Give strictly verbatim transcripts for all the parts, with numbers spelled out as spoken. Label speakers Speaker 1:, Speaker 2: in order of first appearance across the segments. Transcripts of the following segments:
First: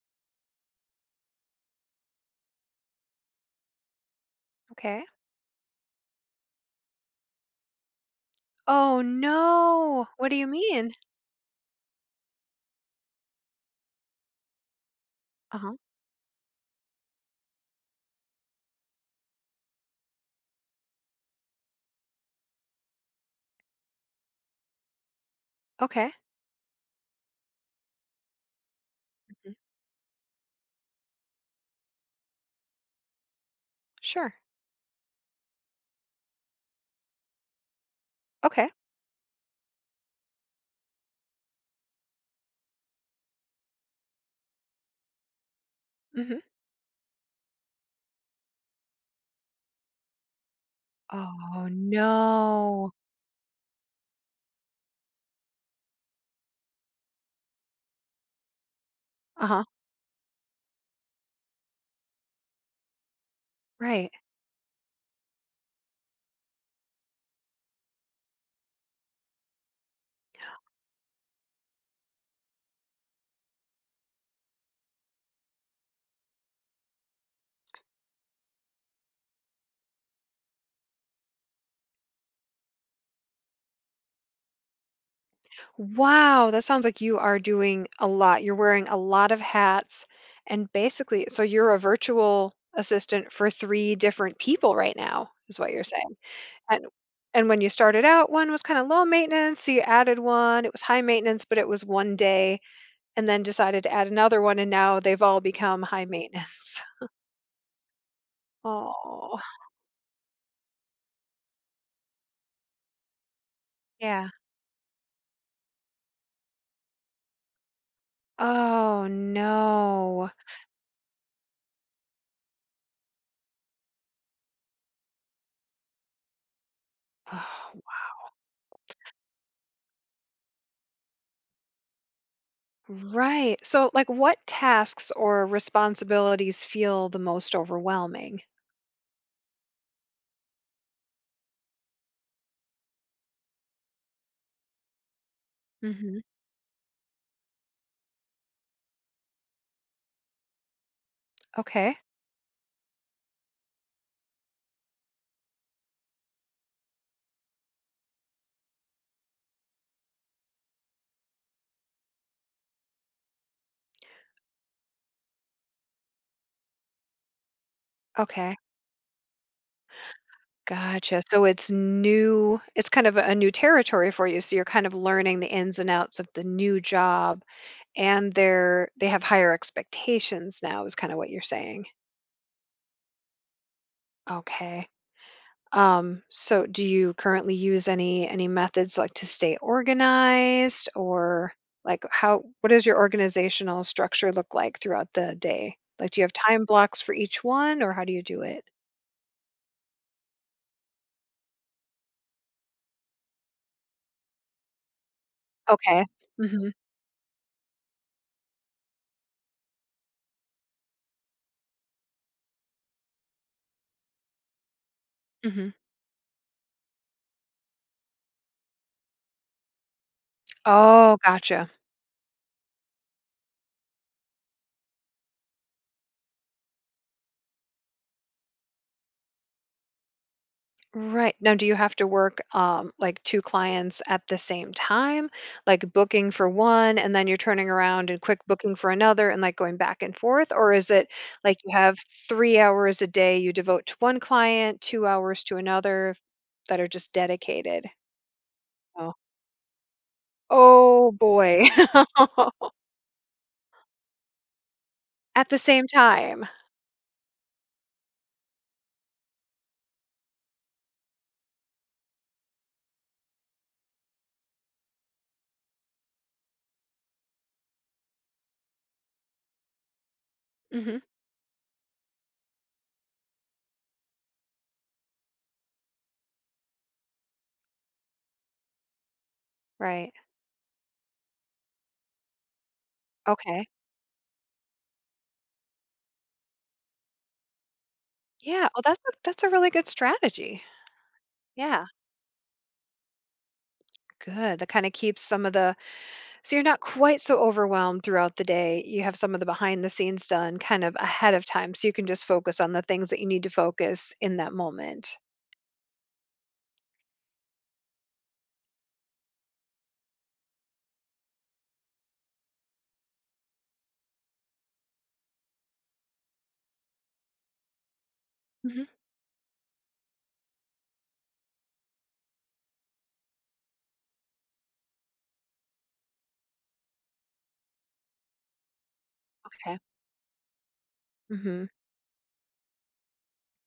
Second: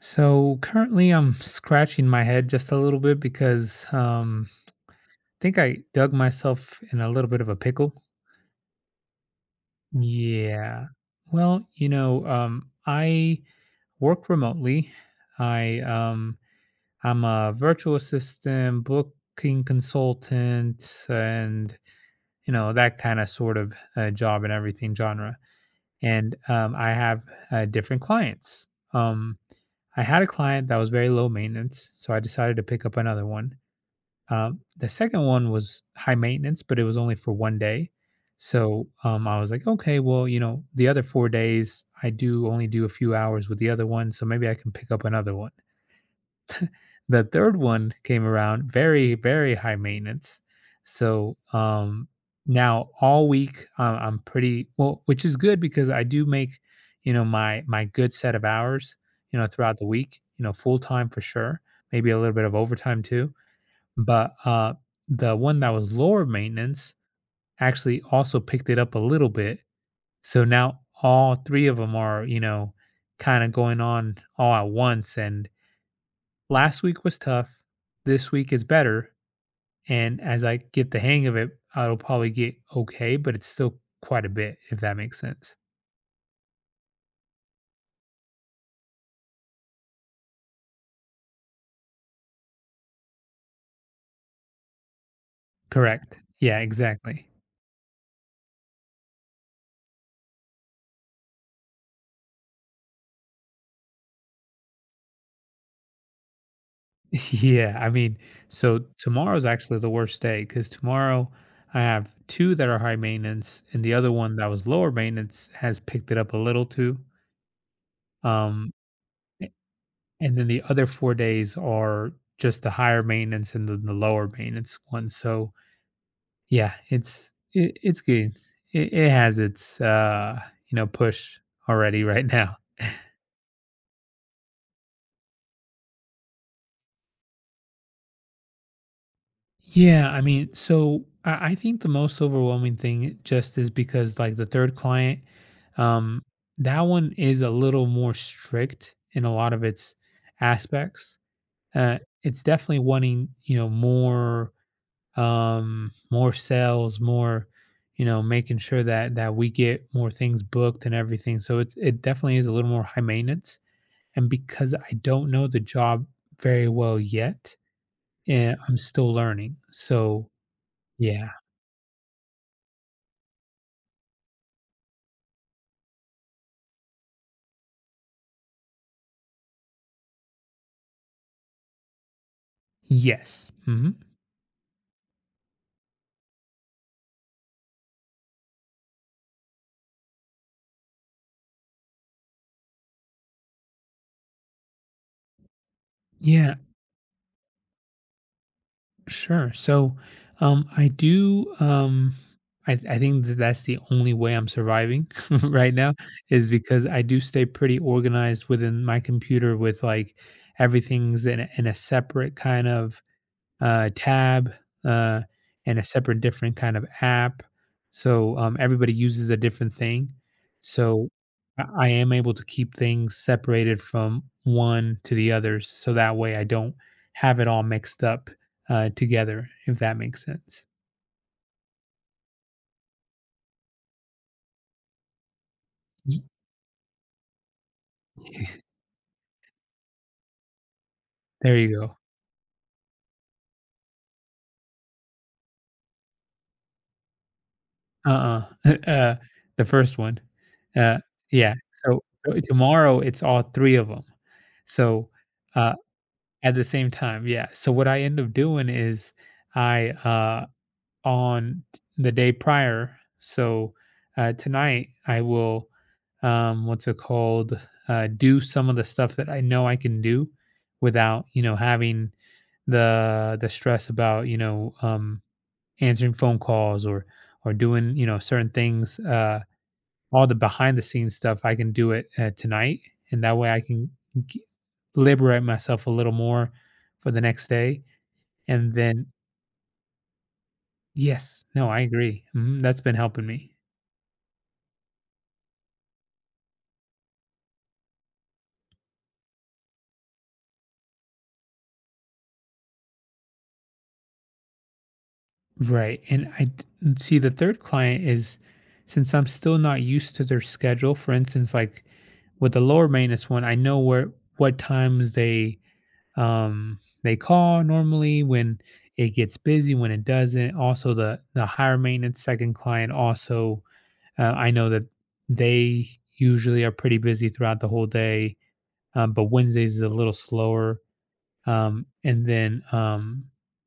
Speaker 1: So currently, I'm scratching my head just a little bit because um,
Speaker 2: Okay.
Speaker 1: I think I dug myself in a little bit of a pickle.
Speaker 2: Oh no, what do you
Speaker 1: Yeah.
Speaker 2: mean?
Speaker 1: Well, you know, um, I work remotely.
Speaker 2: Uh-huh.
Speaker 1: I um, I'm a virtual assistant, booking consultant, and you know that kind of sort of uh, job and everything genre.
Speaker 2: Okay.
Speaker 1: And um, I have uh, different clients. Um,
Speaker 2: Mhm.
Speaker 1: I had a client that was very low maintenance, so I decided to pick up another one.
Speaker 2: Sure.
Speaker 1: Um, the second one was high maintenance, but it was only for one day.
Speaker 2: Okay.
Speaker 1: So um, I was like, okay, well, you know, the other four days, I do only do a few hours with the other one. So maybe I can pick up another one.
Speaker 2: hmm
Speaker 1: The third one came around very, very high maintenance. So
Speaker 2: Oh
Speaker 1: um, Now
Speaker 2: no.
Speaker 1: all week, uh, I'm pretty well, which is good because I do make, you know, my my good set of hours, you know,
Speaker 2: Uh-huh.
Speaker 1: throughout the week, you know, full time for sure, maybe a little bit of overtime too,
Speaker 2: Right.
Speaker 1: but uh, the one that was lower maintenance actually also picked it up a little bit. So now all three of them are, you know, kind of going on all at once. And last week was tough. This week is better. And as I get the hang of it, I'll probably get okay, but it's still quite a bit, if that makes sense.
Speaker 2: Wow, that sounds like you are doing a lot. You're wearing a lot of hats. And basically, so you're a virtual assistant for three different people right now, is what you're saying.
Speaker 1: Correct. Yeah,
Speaker 2: And
Speaker 1: exactly.
Speaker 2: and when you started out, one was kind of low maintenance, so you added one. It was high maintenance, but it was one day, and then decided to add another one, and now they've all become high maintenance.
Speaker 1: Yeah, I mean, so
Speaker 2: Oh.
Speaker 1: tomorrow's actually the worst day because tomorrow I have two that are high maintenance, and the other
Speaker 2: Yeah.
Speaker 1: one that was lower maintenance has picked it up a little too. Um,
Speaker 2: Oh,
Speaker 1: a-
Speaker 2: no.
Speaker 1: and then the other four days are just the higher maintenance and then the lower maintenance one. So yeah, it's it,
Speaker 2: Oh.
Speaker 1: it's good. It, it has its uh you know push already right now.
Speaker 2: Right. So, like, what tasks or responsibilities feel the most overwhelming?
Speaker 1: Yeah, I mean, so I, I think the most overwhelming thing just is because like the third client,
Speaker 2: Mhm.
Speaker 1: um, that one is a little more strict in a lot of its aspects.
Speaker 2: Okay.
Speaker 1: Uh, it's definitely wanting, you know, more, um, more sales, more, you know, making sure that that we get more things booked and everything. So it's it definitely is a little more high maintenance. And because I don't know the job very well yet,
Speaker 2: Okay.
Speaker 1: and I'm still learning, so
Speaker 2: Gotcha.
Speaker 1: yeah.
Speaker 2: So it's new, it's kind of a new territory for you, so you're kind of learning the ins and outs of the new job, and they're they have higher expectations now is kinda what you're saying.
Speaker 1: Yes. Hmm.
Speaker 2: Okay. Um, so do you currently use any any methods like to stay organized, or like how, what does your organizational structure look like throughout the day? Like, do you have
Speaker 1: Yeah.
Speaker 2: time blocks for each one, or how do you do it?
Speaker 1: Sure. So, um, I do. Um, I I think that that's the only way I'm surviving right now
Speaker 2: Okay.
Speaker 1: is
Speaker 2: Mhm.
Speaker 1: because I do stay pretty organized within my computer with like everything's in a, in a separate kind of uh, tab uh,
Speaker 2: Mhm.
Speaker 1: and a separate different kind of app. So um, everybody uses a different thing. So
Speaker 2: Oh, gotcha.
Speaker 1: I I am able to keep things separated from one to the others. So that way I don't have it all mixed up uh, together, if that makes sense.
Speaker 2: Right. Now, do you have to work um, like two clients at the same time, like
Speaker 1: Y-
Speaker 2: booking for one and then you're turning around and quick booking for another and like going back and forth? Or is it
Speaker 1: There
Speaker 2: like you
Speaker 1: you
Speaker 2: have
Speaker 1: go.
Speaker 2: three hours a day you devote to one client, two hours to another that are just dedicated?
Speaker 1: Uh uh
Speaker 2: Oh,
Speaker 1: uh, the first one. Uh,
Speaker 2: oh
Speaker 1: yeah.
Speaker 2: boy.
Speaker 1: So, so tomorrow it's all three of them. So,
Speaker 2: At the
Speaker 1: uh,
Speaker 2: same time.
Speaker 1: At the same time, yeah. So what I end up doing is I uh on the day prior, so uh tonight I will um what's it called? Uh, do some of the stuff that I know I can do
Speaker 2: hmm
Speaker 1: without, you know, having the the stress about, you know, um answering phone calls or or doing, you know, certain things, uh
Speaker 2: Right.
Speaker 1: all the behind the scenes stuff, I can do it uh, tonight, and that way I
Speaker 2: Okay.
Speaker 1: can g- liberate myself a little more for the next day.
Speaker 2: Yeah.
Speaker 1: And
Speaker 2: Oh, that's
Speaker 1: then,
Speaker 2: a, that's a really good strategy.
Speaker 1: yes, no, I
Speaker 2: Yeah.
Speaker 1: agree. Mhm, that's been helping me.
Speaker 2: Good. That kind of keeps some of the— so you're not quite so overwhelmed throughout the day. You have some of the behind the scenes done kind of ahead of time so you can just focus on the things that you need to focus in that moment.
Speaker 1: Right. And I d- and see the third client is, since I'm still not used to their schedule, for instance, like with the lower maintenance one, I know where what times they um they call normally when
Speaker 2: hmm
Speaker 1: it gets busy, when it doesn't. Also the the higher maintenance second client also, Uh, I know that they usually are pretty busy throughout the whole day, um, but Wednesdays
Speaker 2: Okay.
Speaker 1: is a little slower.
Speaker 2: Mhm.
Speaker 1: Um, and then um,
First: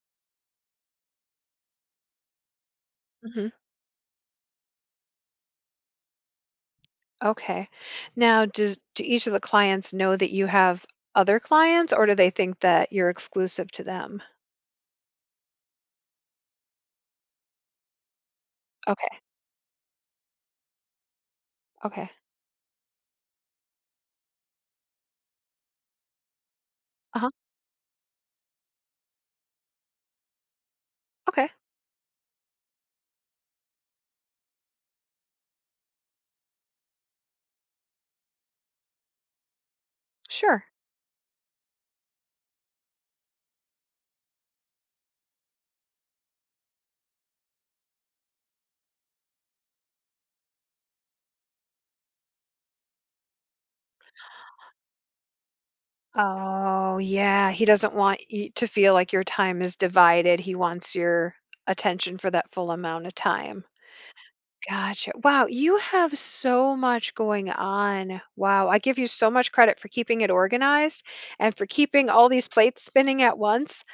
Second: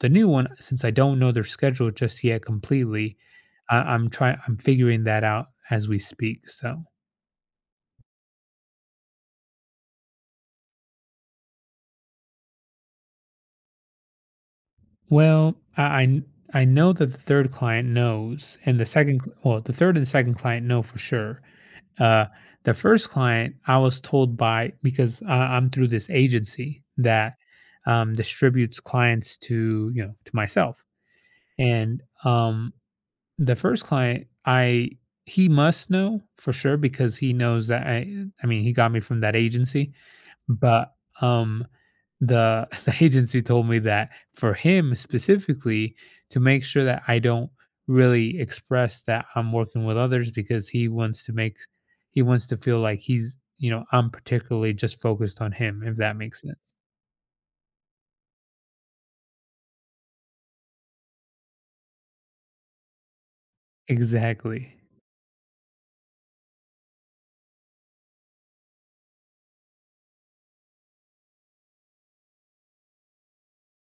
Speaker 1: The new one, since I don't know their schedule just yet completely,
Speaker 2: Mhm.
Speaker 1: I, I'm trying. I'm figuring that out as we speak. So,
Speaker 2: Okay. Now, does do each of the clients know that you have other clients, or do they think that you're exclusive to them?
Speaker 1: well, I I kn- I know that the third client knows, and the
Speaker 2: Okay.
Speaker 1: second, cl- well, the third and second client know for sure.
Speaker 2: Okay.
Speaker 1: Uh, the first client, I was told by, because I, I'm through this agency
Speaker 2: Uh-huh.
Speaker 1: that um, distributes clients to you know to myself,
Speaker 2: Okay.
Speaker 1: and um, the first client, I he must know for sure because he knows that I I mean he got me from that agency,
Speaker 2: Sure.
Speaker 1: but, um, the the agency told me that for him specifically, to make sure that I don't really express that I'm working with others because he wants to make he wants to feel like he's, you know, I'm particularly just focused on him, if that makes sense.
Speaker 2: Oh, yeah. He doesn't want you to feel like your time is divided. He wants your attention for that full amount of time.
Speaker 1: Exactly.
Speaker 2: Gotcha. Wow, you have so much going on. Wow, I give you so much credit for keeping it organized and for keeping all these plates spinning at once,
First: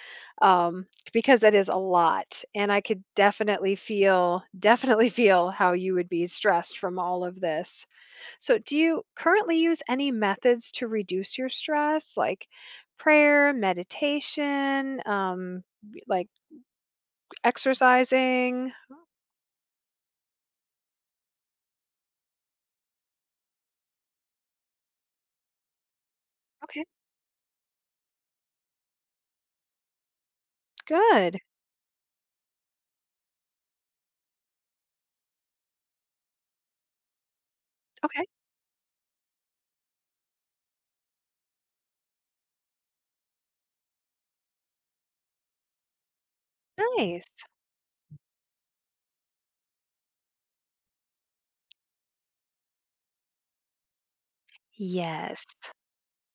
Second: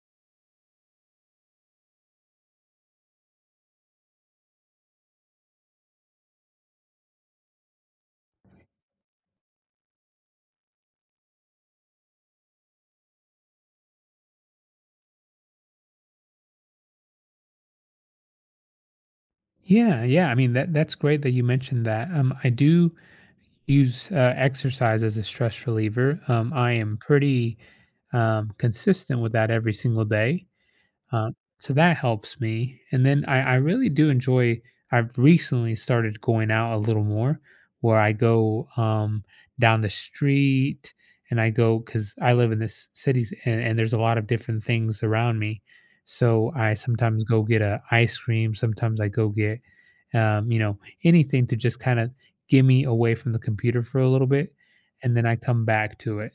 Speaker 2: um, because that is a lot. And I could definitely feel, definitely feel how you would be stressed from all of this. So, do you currently use any methods to reduce your stress, like prayer, meditation, um, like exercising?
Speaker 1: Yeah, yeah. I mean, that that's great that you mentioned that. Um, I do use uh, exercise as a stress reliever. Um, I
Speaker 2: Okay.
Speaker 1: am pretty um, consistent with that every single day. Uh,
Speaker 2: Good.
Speaker 1: so that helps me. And then I, I really do enjoy, I've recently started going out a little more where I
Speaker 2: Okay,
Speaker 1: go um, down the street and I go because I live in this city and, and there's a lot of different things around me. So I sometimes go
Speaker 2: nice.
Speaker 1: get a ice cream. Sometimes I go get, um, you know, anything to just kind of get me away from the computer for a little bit. And then I
Speaker 2: Yes.
Speaker 1: come back to it.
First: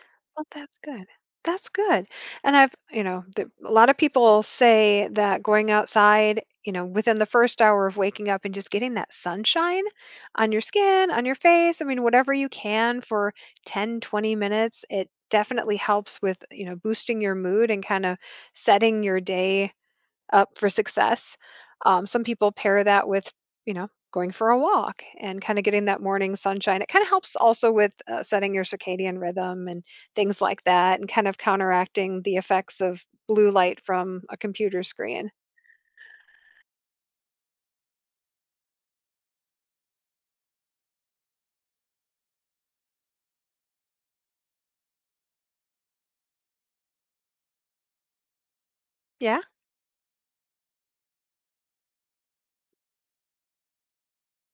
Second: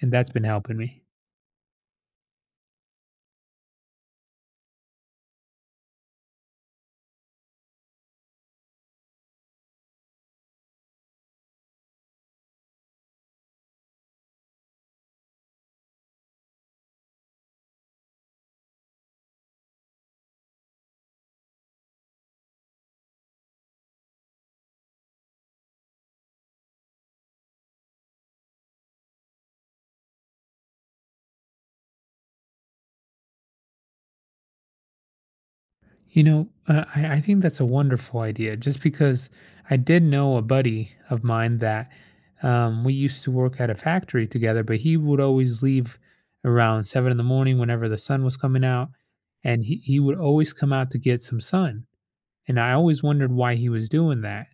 Speaker 1: And that's been
Speaker 2: Well,
Speaker 1: helping
Speaker 2: that's
Speaker 1: me.
Speaker 2: good. That's good. And I've, you know, the, a lot of people say that going outside, you know, within the first hour of waking up and just getting that sunshine on your skin, on your face, I mean, whatever you can for ten, twenty minutes. It definitely helps with, you know, boosting your mood and kind of setting your day up for success. Um, some people pair that with, you know, going for a walk and kind of getting that morning sunshine. It kind of helps also with uh, setting your circadian rhythm and things like that, and kind of counteracting the effects of blue light from a computer screen.
Speaker 1: You know, uh, I, I think that's a wonderful idea just because I did know a buddy of mine that um, we used to work at a factory together, but he would always leave around seven in the morning whenever the sun was coming out.
Speaker 2: Yeah.
Speaker 1: And he, he would always come out to get some sun. And I always wondered why he was doing that.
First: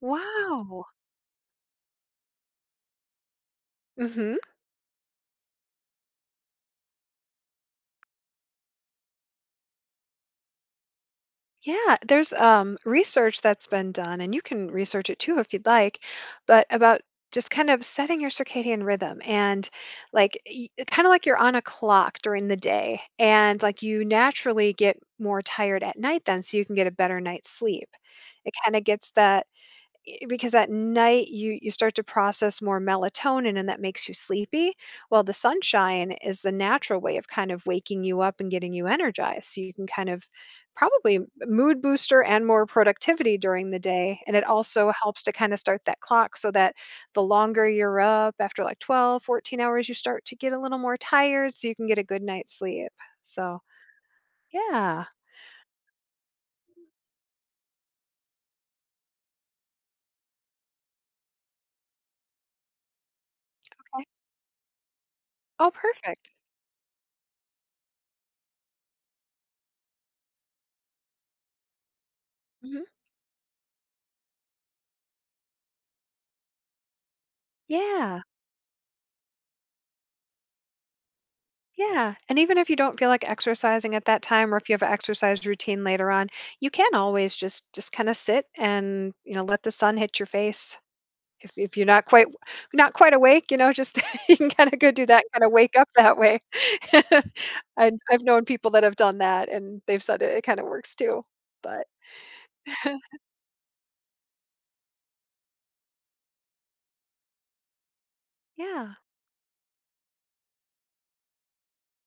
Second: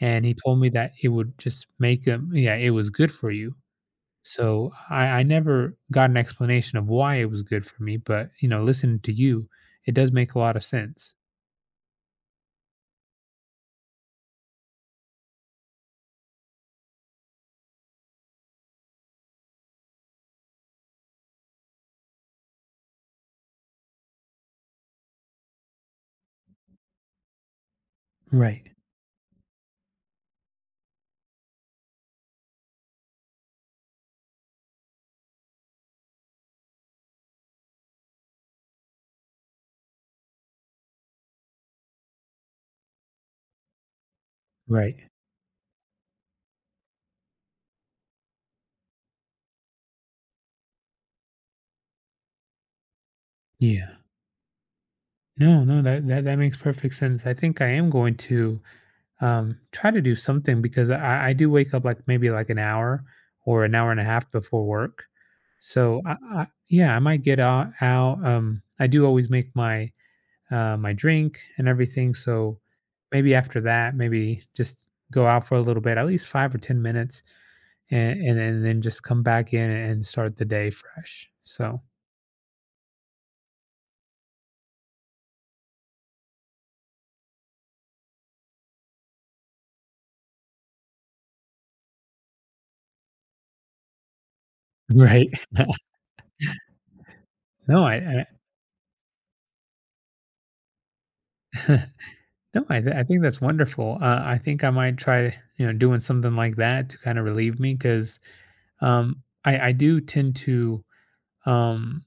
Speaker 1: And he told me
Speaker 2: Wow.
Speaker 1: that it would just make him, yeah, it was good for you.
Speaker 2: hmm
Speaker 1: So I, I never got an explanation of why it was good for me, but you know, listening to you, it does make a lot of sense.
Speaker 2: Yeah, there's um, research that's been done, and you can research it too if you'd like, but about just kind of setting your circadian rhythm, and like kind of like you're on a clock during the day, and like you naturally get more tired at night then, so you can get a better night's sleep. It
Speaker 1: Right.
Speaker 2: kind of gets that i-— because at night you you start to process more melatonin and that makes you sleepy. Well, the sunshine is the natural way of kind of waking you up and getting you energized, so you can kind of probably m-— mood booster and more productivity during the day. And it also
Speaker 1: Right.
Speaker 2: helps to kind of start that clock, so that the longer you're up after like twelve, fourteen hours, you start to get a little more tired so you can get a good night's sleep, so
Speaker 1: Yeah.
Speaker 2: yeah.
Speaker 1: No, no, that, that that makes perfect sense. I think I am going to um try to do something because I, I do wake up like maybe like an hour or an hour and a
Speaker 2: Okay.
Speaker 1: half before work,
Speaker 2: Oh,
Speaker 1: so i,
Speaker 2: perfect.
Speaker 1: I yeah, i might get out, out, um I do always make my uh my drink and everything, so
Speaker 2: Mhm.
Speaker 1: maybe after that maybe just go out for a little bit at least five or ten minutes and
Speaker 2: Yeah.
Speaker 1: and, and then just come back in and start the day fresh, so
Speaker 2: Yeah, and even if you don't feel like exercising at that time, or if you have an exercise routine later on, you can always just just kind of sit and, you know, let the sun hit your face. If if you're not quite— not quite awake, you know, just you can kind of go do that,
Speaker 1: right.
Speaker 2: kind of wake up that way.
Speaker 1: no
Speaker 2: I I've
Speaker 1: I,
Speaker 2: known people that have done that and they've said it, it kind of works too. But
Speaker 1: I No, I, th- I think that's wonderful. Uh, I think I might try, you know, doing something like that to kind of relieve me because
Speaker 2: yeah.
Speaker 1: um, I, I do tend to, um,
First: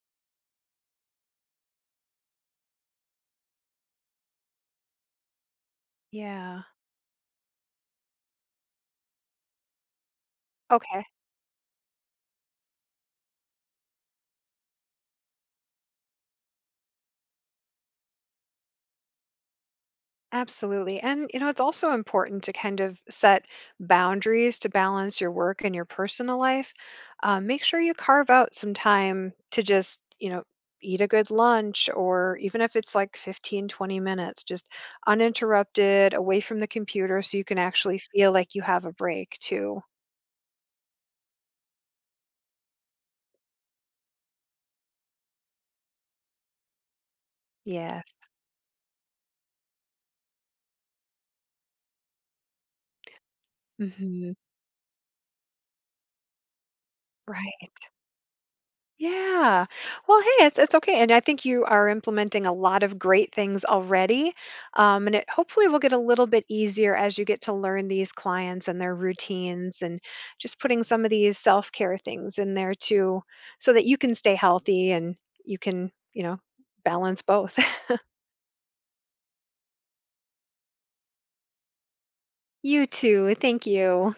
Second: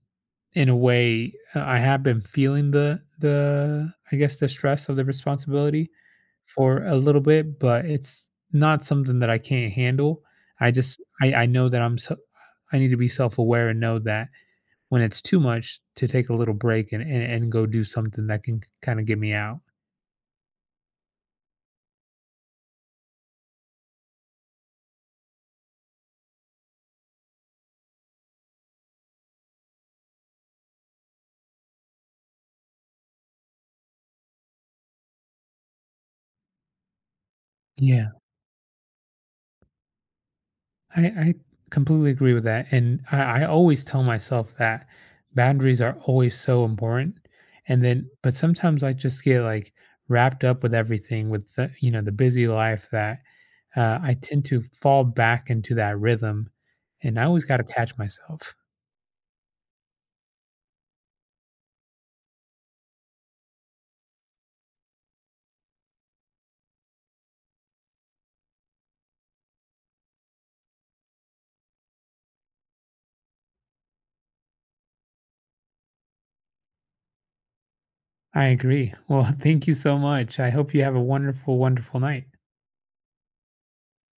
Speaker 1: in a way, uh, I have been feeling the the I guess the stress of the responsibility
Speaker 2: Yeah.
Speaker 1: for a little bit, but it's not something that I can't handle. I just
Speaker 2: Okay.
Speaker 1: I, I know that I'm so, I need to be self aware and know that when it's too much to take a little break and, and and go do something that can kind of get me out.
Speaker 2: Absolutely. And, you know, it's also important to kind of set boundaries to balance your work and your personal life. Um, make sure you carve out some time to just, you know, eat a good lunch, or even if it's like fifteen, twenty minutes, just uninterrupted, away from the computer so you can actually
Speaker 1: Yeah,
Speaker 2: feel like you have a break too.
Speaker 1: I, I completely agree with that. And I, I always tell myself that boundaries are always so important. And then,
Speaker 2: Yes.
Speaker 1: but sometimes I just get like wrapped up with everything with the, you know, the busy life that uh, I
Speaker 2: hmm
Speaker 1: tend to fall back into that rhythm. And I always got to
Speaker 2: Right.
Speaker 1: catch myself.
Speaker 2: Yeah. Well, hey, it's it's okay, and I think you are implementing a lot of great things already, um, and it hopefully will get a little bit easier as you get to learn these clients and their routines, and just putting some of these self care things in there too, so that you can stay healthy and you can, you know, balance both.
Speaker 1: I agree. Well, thank you so much. I hope you have a wonderful, wonderful night.
Speaker 2: You too. Thank you.